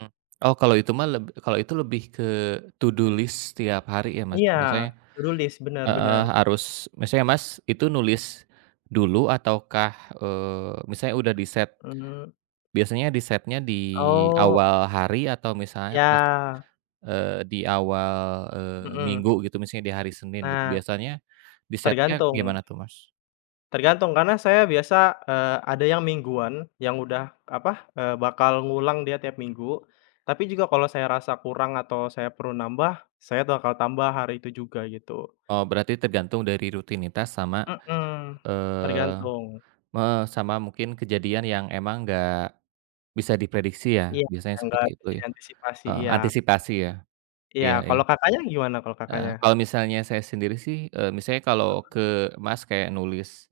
Mmm. Oh, kalau itu mah leb kalo itu lebih ke to do list setiap hari ya, Mas. Iya, Misalnya to do list, benar heeh, benar. harus, misalnya, Mas, itu nulis dulu ataukah, eee, misalnya udah di-set, Mmm. biasanya di-set-nya di Oh. awal hari atau misalnya pas, Ya. eee, di awal, eee, Mhm. minggu gitu, misalnya di hari Senin gitu, Ah. biasanya di-set-nya Tergantung. gimana tuh, Mas? Tergantung, karena saya biasa, eee, ada yang mingguan, yang udah, apa, eee, bakal ngulang dia tiap minggu. Tapi juga kalau saya rasa kurang atau saya perlu nambah, saya bakal tambah hari itu juga gitu. Oh, berarti tergantung dari rutinitas sama, Mmm, eee, tergantung. me sama mungkin kejadian yang emang nggak bisa diprediksi ya, Iya, biasanya yang gak seperti itu bisa ya? diantisipasi. Heeh, Iya. antisipasi ya. Iya, Iya iya. kalau Kakaknya gimana, kalau Kakaknya? Eee, kalau misalnya saya sendiri sih, eee, misalnya Mhm. kalau ke, Mas, kayak nulis,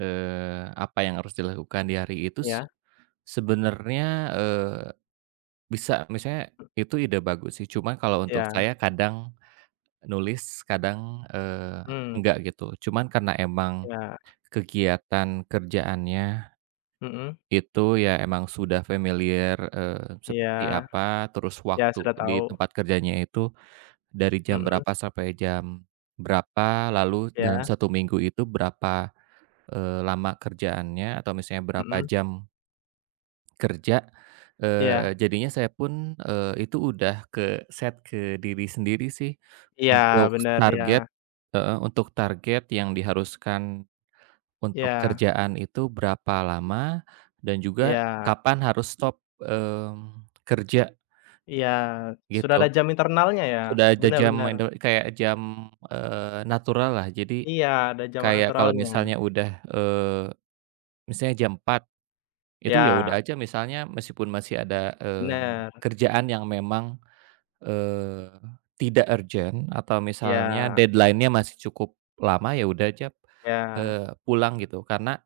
eee, apa yang harus dilakukan di hari itu Iya. sebenarnya, eee, bisa, maksudnya itu ide bagus sih. Cuma kalau untuk Iya. saya kadang nulis kadang, eee, Mmm. enggak gitu. Cuman karena emang Iya. kegiatan kerjaannya Mmm. itu ya emang sudah familiar, eee, Iya. seperti apa, terus Iya, waktu sudah di tahu. tempat kerjanya itu dari jam Mhm. berapa sampai jam berapa, lalu dalam Iya. 1 minggu itu berapa, eee, lama kerjaannya atau misalnya berapa Mhm. jam kerja, eee, Iya. jadinya saya pun, eee, itu udah ke-set ke diri sendiri sih Iya untuk bener, target iya. heeh, untuk target yang diharuskan untuk Iya. kerjaan itu berapa lama, dan juga Iya. kapan harus stop, mmm, kerja Iya, sudah ada gitu. jam internalnya ya? Udah ada Benar jam benar. indel kayak jam, eee, naturallah. Jadi, Iya, ada jam kayak kalau naturalnya. misalnya udah, eee, misalnya jam 4.00, itu ya Iya. udah aja misalnya meskipun masih ada, eee, Benar. kerjaan yang memang, eee, tidak urgent atau misalnya Iya. deadline-nya masih cukup lama, ya udah aja, Iya. eee, pulang gitu karena